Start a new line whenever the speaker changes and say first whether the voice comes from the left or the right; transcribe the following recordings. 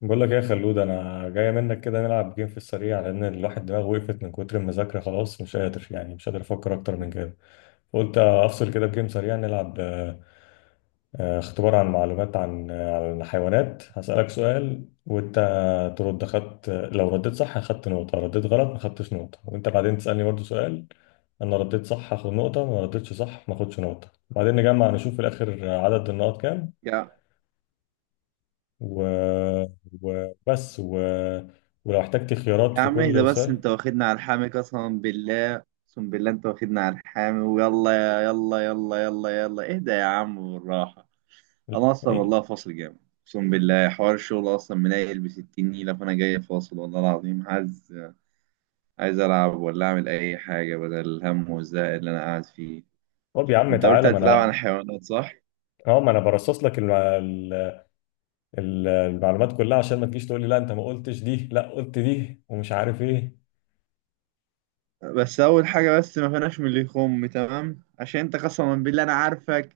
left: بقول لك إيه يا خلود انا جاي منك كده نلعب جيم في السريع لان الواحد دماغه وقفت من كتر المذاكره خلاص مش قادر يعني مش قادر افكر اكتر من كده قلت افصل كده بجيم سريع نلعب اختبار عن معلومات عن الحيوانات هسألك سؤال وانت ترد خدت لو رديت صح اخدت نقطه رديت غلط ما خدتش نقطه وانت بعدين تسألني برضو سؤال انا رديت صح هاخد نقطه ما رديتش صح ما اخدش نقطه بعدين نجمع نشوف في الاخر عدد النقط كام
right: يا
left: و... وبس ولو احتجت خيارات
right: يا
left: في
right: عم اهدى
left: كل
right: بس
left: سؤال.
right: انت واخدنا على الحامي، قسما بالله اقسم بالله انت واخدنا على الحامي، ويلا يا يلا يلا يلا يلا اهدى يا عم بالراحة. انا اصلا
left: ايه؟
right: والله فاصل جامد، اقسم بالله حوار الشغل اصلا منيل ب 60 نيلة. فانا جاي فاصل والله العظيم، عايز العب ولا اعمل اي حاجة بدل الهم والزهق اللي انا قاعد فيه.
left: طب يا عم
right: انت قلت
left: تعالى ما
right: هتلعب عن
left: انا
right: الحيوانات صح؟
left: اه ما انا برصص لك المعلومات كلها عشان ما تجيش تقول لي لا انت ما قلتش دي لا قلت دي ومش عارف ايه.
right: بس اول حاجة، بس ما فيناش من اللي يخم تمام، عشان انت قسما بالله انا عارفك.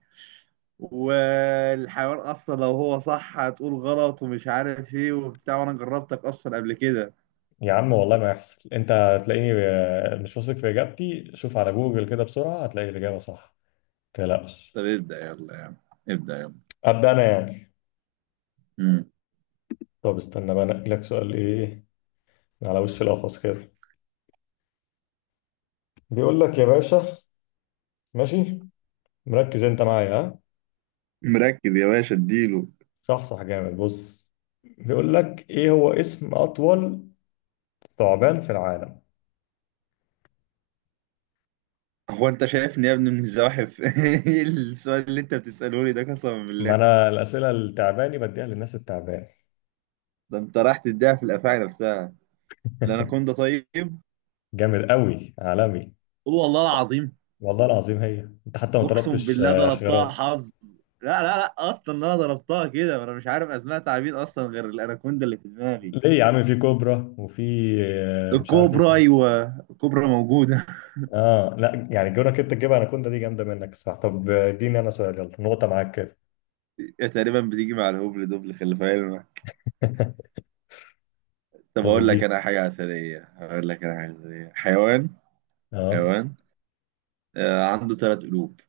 right: والحيوان اصلا لو هو صح هتقول غلط ومش عارف ايه وبتاع، وانا جربتك اصلا قبل كده.
left: يا عم والله ما يحصل، انت هتلاقيني مش واثق في اجابتي شوف على جوجل كده بسرعة هتلاقي الاجابة صح، ما تقلقش.
right: طب ابدأ يلا يا عم، ابدأ يلا.
left: ابدا انا يعني
right: مم.
left: طب استنى بقى انقي لك سؤال ايه على وش القفص كده. بيقول لك يا باشا، ماشي، مركز انت معايا؟ ها
right: مركز يا باشا، اديله.
left: صح صح جامد بص. بيقول لك ايه هو اسم اطول ثعبان في العالم؟
right: هو انت شايفني يا ابني من الزواحف؟ ايه السؤال اللي انت بتسأله لي ده قسما
left: ما
right: بالله؟
left: انا الاسئله التعباني بديها للناس التعبان.
right: ده انت راح تديها في الافاعي نفسها. الاناكوندا، طيب.
left: جامد قوي عالمي،
right: قول والله العظيم.
left: والله العظيم. هي انت حتى ما
right: اقسم
left: طلبتش
right: بالله ضربتها
left: خيارات.
right: حظ. لا لا لا، اصلا انا ضربتها كده، انا مش عارف اسماء تعابين اصلا غير الاناكوندا اللي في دماغي.
left: ليه يا عم، في كوبرا وفي مش عارف ايه
right: الكوبرا،
left: تاني.
right: ايوه، الكوبرا موجوده.
left: اه لا يعني جونك انت تجيبها، انا كنت دي جامده منك. صح طب، اديني انا سؤال يلا، نقطه معاك كده.
right: هي تقريبا بتيجي مع الهبل دبل، خلي في علمك. طب
left: طب
right: اقول لك
left: اديني.
right: انا حاجه عسليه، اقول لك انا حاجه عسليه. حيوان
left: اه
right: حيوان عنده ثلاث قلوب.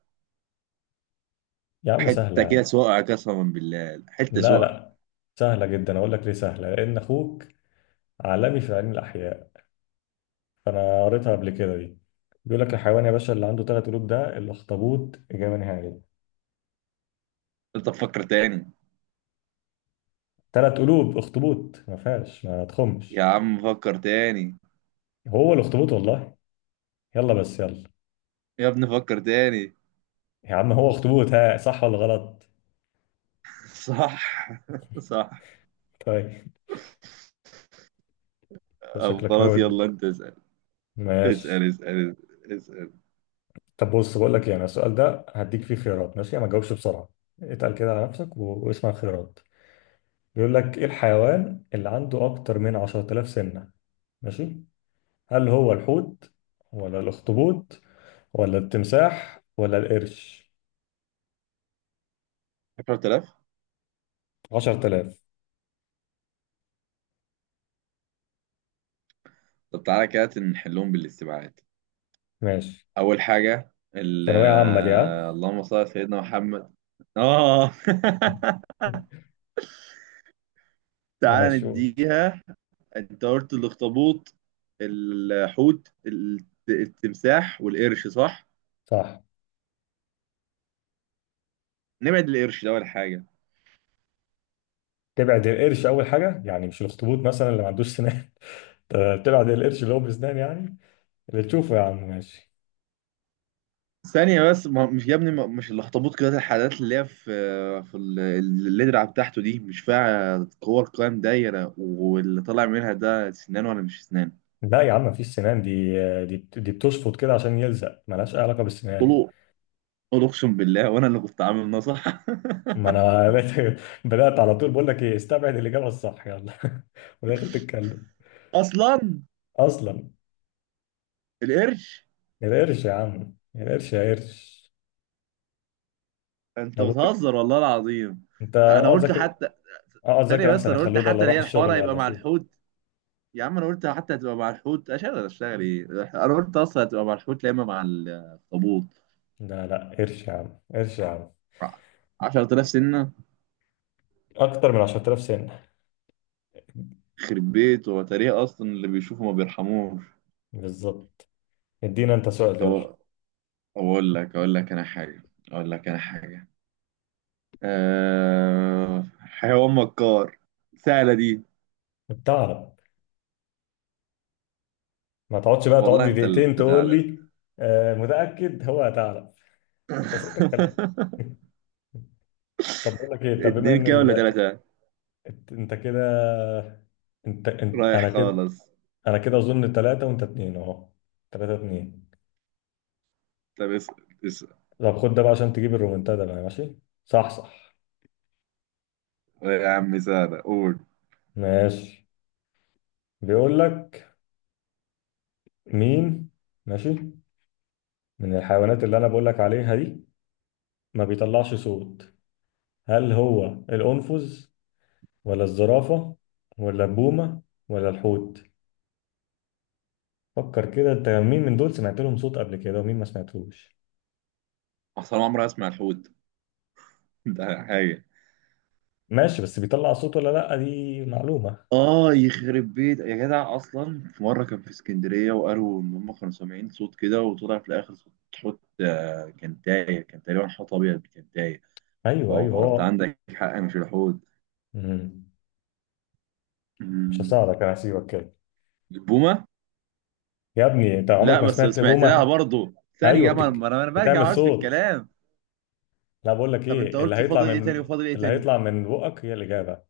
left: يا عم سهله
right: حته
left: يا
right: كده
left: عم.
right: سقع، قسما بالله حته
left: لا
right: سقع.
left: لا سهله جدا، اقول لك ليه سهله، لان اخوك عالمي في علم الاحياء فانا قريتها قبل كده دي. بيقول لك الحيوان يا باشا اللي عنده 3 قلوب ده الاخطبوط، اجابه نهائيه.
right: انت فكر تاني.
left: 3 قلوب اخطبوط، ما فيهاش ما
right: يا
left: تخمش.
right: عم فكر تاني.
left: هو الاخطبوط والله. يلا بس يلا.
right: يا ابني فكر تاني.
left: يا عم هو اخطبوط، ها صح ولا غلط؟
right: صح. صح.
left: طيب.
right: طب
left: شكلك
right: خلاص
left: نود.
right: يلا انت اسال.
left: ماشي.
right: اسال اسال. اسال.
left: طب بص بقول لك ايه، انا السؤال ده هديك فيه خيارات ماشي، ما تجاوبش بسرعه، اتقل كده على نفسك واسمع الخيارات. بيقول لك ايه الحيوان اللي عنده اكتر من 10,000 سنه؟ ماشي، هل هو الحوت، ولا الأخطبوط، ولا التمساح، ولا القرش؟
right: 10,000.
left: 10,000.
right: طب تعالى كده نحلهم بالاستبعاد.
left: ماشي.
right: اول حاجه ال-.
left: ثانوية عامة دي، ها.
right: اللهم صل على سيدنا محمد. اه. تعالى
left: ماشي قول.
right: نديها. انت قلت الاخطبوط، الحوت، التمساح والقرش، صح؟
left: صح.
right: نبعد القرش ده اول حاجه.
left: تبعد القرش أول حاجة، يعني مش الأخطبوط مثلا اللي ما عندوش سنان؟ طب تبعد القرش اللي هو بسنان، يعني اللي تشوفه يا عم ماشي.
right: ثانيه بس، ما مش يا ابني، مش الاخطبوط كده. الحاجات اللي هي في في اللدرة بتاعته دي، مش فيها كور قوام دايره، واللي طالع منها ده سنان ولا مش سنان؟
left: لا يا عم مفيش سنان دي، دي بتشفط كده عشان يلزق، ملهاش أي علاقة بالسنان.
right: قولوا، قولوا اقسم بالله، وانا اللي كنت عامل نصح.
left: ما أنا بدأت على طول بقول لك إيه استبعد الإجابة الصح يلا. وداخل تتكلم.
right: اصلا
left: أصلا
right: القرش.
left: القرش، يا عم القرش، يا قرش.
right: انت
left: انا بقول لك،
right: بتهزر والله العظيم.
left: انت
right: انا
left: اقعد
right: قلت
left: ذاكر.
right: حتى.
left: اقعد
right: ثانية
left: ذاكر
right: بس،
left: احسن يا
right: انا قلت
left: خلود، ولا
right: حتى
left: اروح
right: هي الحوار
left: الشغل
right: هيبقى
left: ولا
right: مع
left: شو.
right: الحوت. يا عم انا قلت حتى هتبقى مع الحوت. اشتغل اشتغل ايه؟ انا قلت اصلا هتبقى مع الحوت، لا اما مع الاخطبوط.
left: لا لا قرش يا عم، قرش يا عم.
right: 10,000 سنة.
left: اكتر من 10,000 سنه.
right: يخرب بيت، هو تاريخ اصلا اللي بيشوفه ما بيرحموش.
left: بالظبط. ادينا انت سؤال يلا.
right: طب اقول لك، اقول لك انا حاجة، اقول لك انا حاجة. حيوان مكار. سهلة دي.
left: بتعرف؟ ما تقعدش بقى
right: والله
left: تقعد لي
right: انت اللي
left: دقيقتين تقول
right: تعالى.
left: لي. آه متاكد هو هتعرف. انت سألتك خلي. طب بقول لك ايه، طب بما
right: اتنين
left: ان
right: كده ولا تلاتة؟
left: انت كده، انت... انت
right: رايح
left: انا كده.
right: خالص.
left: انا كده اظن ثلاثه وانت اثنين اهو، 3-2.
right: طب اسأل. اسأل.
left: طب خد ده بقى عشان تجيب الرومنتادا بقى، ماشي؟ صح صح
right: يا عم سهلة، قول.
left: ماشي. بيقول لك مين، ماشي، من الحيوانات اللي انا بقول لك عليها دي ما بيطلعش صوت؟ هل هو الأنفذ، ولا الزرافة، ولا البومة، ولا الحوت؟ فكر كده، انت مين من دول سمعت لهم صوت قبل كده ومين ما سمعتوش.
right: أصل أنا عمري أسمع الحوت. ده حاجة.
left: ماشي، بس بيطلع صوت ولا لا دي معلومة.
right: يخرب بيت يا جدع، أصلا في مرة كان في اسكندرية وقالوا إن هم كانوا سامعين صوت كده، وطلع في الآخر صوت حوت. كان تايه، كان تقريبا حوت أبيض كان تايه.
left: ايوه ايوه
right: فهو أنت
left: هو.
right: عندك حق، مش الحوت.
left: مم. مش
right: أمم،
left: هساعدك، انا هسيبك كده.
right: البومة؟
left: يا ابني انت عمرك
right: لا
left: ما
right: بس
left: سمعت
right: سمعت لها
left: بومة.
right: برضه.
left: ايوه
right: ثانية ما أنا برجع
left: بتعمل
right: أقعد في
left: صوت.
right: الكلام.
left: لا بقول لك
right: طب أنت
left: ايه اللي
right: قلت
left: هيطلع
right: فاضل إيه
left: من،
right: تاني وفاضل إيه
left: اللي
right: تاني؟
left: هيطلع من بقك هي الإجابة،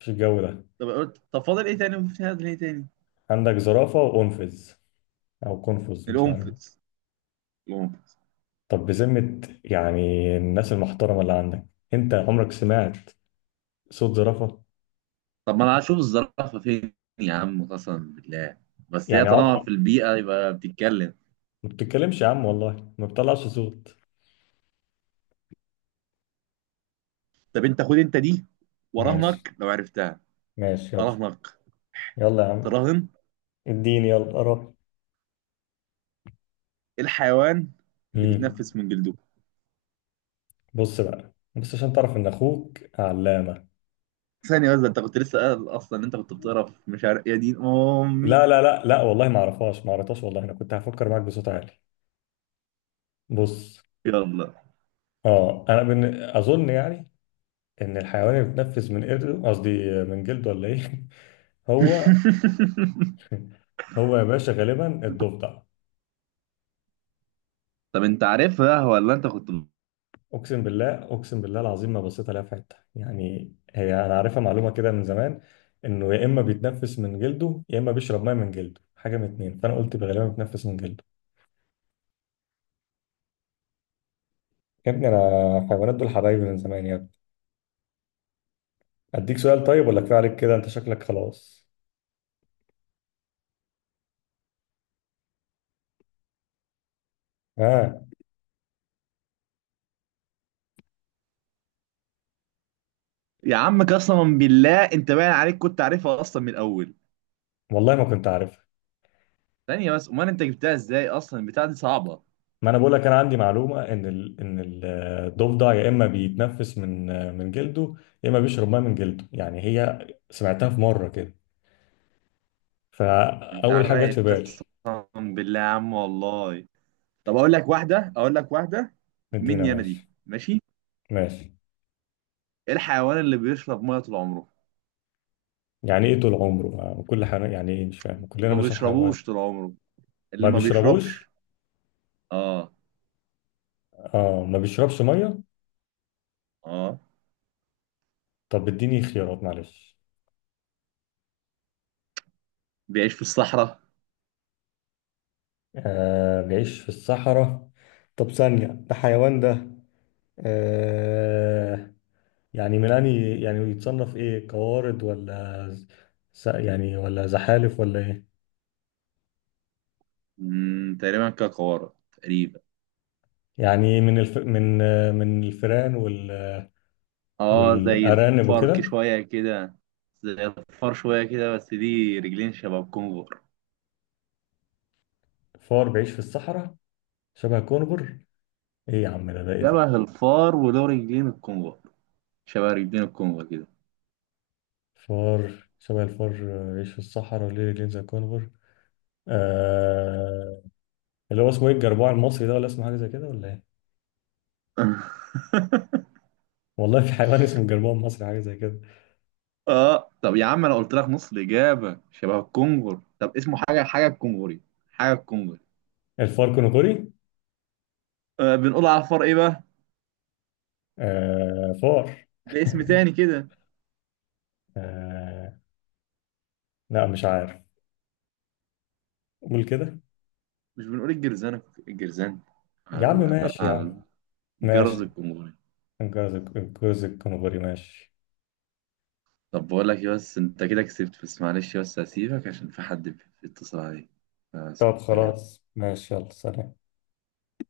left: مش الجو ده.
right: طب قلت طب فاضل إيه تاني وفاضل إيه تاني؟
left: عندك زرافة وقنفذ، أو قنفذ مش عارف.
right: القنفذ. القنفذ.
left: طب بذمة، يعني الناس المحترمة اللي عندك، أنت عمرك سمعت صوت زرافة؟
right: طب ما انا هشوف الزرافه فين؟ يا عم قسما بالله، بس هي
left: يعني
right: طالما
left: عمرك
right: في البيئه يبقى بتتكلم.
left: ما بتتكلمش، يا عم والله ما بتطلعش صوت.
right: طب انت خد انت دي،
left: ماشي
right: وراهنك لو عرفتها.
left: ماشي يلا.
right: اراهنك.
left: يلا يا عم،
right: تراهن.
left: اديني يلا قرب.
right: إيه الحيوان اللي
left: امم.
right: بيتنفس من جلده؟
left: بص بقى بس عشان تعرف إن أخوك علامة.
right: ثانية بس، ده انت كنت لسه قايل اصلا ان انت كنت بتقرا في، مش عارف، يا دين امي.
left: لا والله ما أعرفهاش ما قريتهاش والله، أنا كنت هفكر معاك بصوت عالي. بص،
right: يلا.
left: اه انا اظن يعني ان الحيوان اللي بيتنفس من قرده قصدي من جلده ولا ايه؟ هو هو يا باشا غالبا الضفدع.
right: طب انت عارفها ولا انت كنت؟
left: اقسم بالله اقسم بالله العظيم ما بصيت عليها في حته، يعني هي انا عارفها معلومه كده من زمان انه يا اما بيتنفس من جلده يا اما بيشرب ميه من جلده، حاجه من اتنين، فانا قلت غالبا بيتنفس من جلده. يا ابني انا الحيوانات دول حبايبي من زمان يا ابني. اديك سؤال طيب ولا كفايه عليك كده، انت شكلك خلاص. ها.
right: يا عم قسما بالله انت باين عليك كنت عارفها اصلا من الاول.
left: والله ما كنت عارف.
right: ثانية بس، امال انت جبتها ازاي اصلا؟ البتاعة دي صعبة.
left: ما انا بقول لك انا عندي معلومه ان الضفدع يا اما بيتنفس من من جلده يا اما بيشرب ميه من جلده، يعني هي سمعتها في مره كده
right: انت على
left: فاول حاجه جت
right: الرايق
left: في بالي.
right: قسما بالله يا عم والله. طب اقول لك واحده، اقول لك واحده
left: مدينا
right: مني انا دي،
left: ماشي.
right: ماشي؟
left: ماشي.
right: ايه الحيوان اللي بيشرب ميه طول عمره؟
left: يعني ايه طول عمره كل حاجه، يعني ايه مش فاهم، كلنا
right: ما
left: بنشرب حاجه ميه.
right: بيشربوش طول عمره، اللي
left: ما
right: ما
left: بيشربوش.
right: بيشربش. اه.
left: اه ما بيشربش ميه.
right: اه،
left: طب اديني خيارات معلش.
right: بيعيش في الصحراء.
left: آه بيعيش في الصحراء. طب ثانيه ده حيوان ده؟ آه، يعني ميلاني يعني يتصنف ايه، قوارض ولا يعني ولا زحالف ولا ايه؟
right: تقريبا كقارة تقريبا.
left: يعني من الفئران
right: اه زي
left: والارانب
right: الفرك
left: وكده.
right: شويه كده. زي الفار شويه كده، بس دي رجلين شبه الكونغر.
left: فار بيعيش في الصحراء، شبه كونغر، ايه يا عم ده ايه
right: شبه
left: ده؟
right: الفار وله رجلين الكونغر. شبه رجلين الكونغر كده.
left: فار شبه الفار بيعيش في الصحراء وليه رجلين زي كونغر. آه... اللي هو اسمه ايه الجربوع المصري ده، ولا اسمه حاجه زي كده ولا ايه؟ والله في حيوان اسمه الجربوع المصري حاجه زي كده.
right: اه طب يا عم انا قلت لك نص الاجابه شبه الكونغر. طب اسمه حاجه الكونغري. حاجه الكونغري.
left: الفار كونغري.
right: آه بنقول على الفار ايه بقى؟
left: فار.
right: ده اسم تاني كده.
left: آه... لا مش عارف، قول كده.
right: مش بنقول الجرزان؟ الجرزان.
left: يا عم ماشي يا
right: على
left: عم.
right: الجرز
left: ماشي.
right: الكونغري.
left: الجوز الكنغوري، ماشي.
right: طب بقول لك إيه، بس انت كده كسبت. بس معلش، بس هسيبك عشان في حد بيتصل عليك. آه.
left: طب
right: سلام.
left: خلاص ماشي، يلا سلام.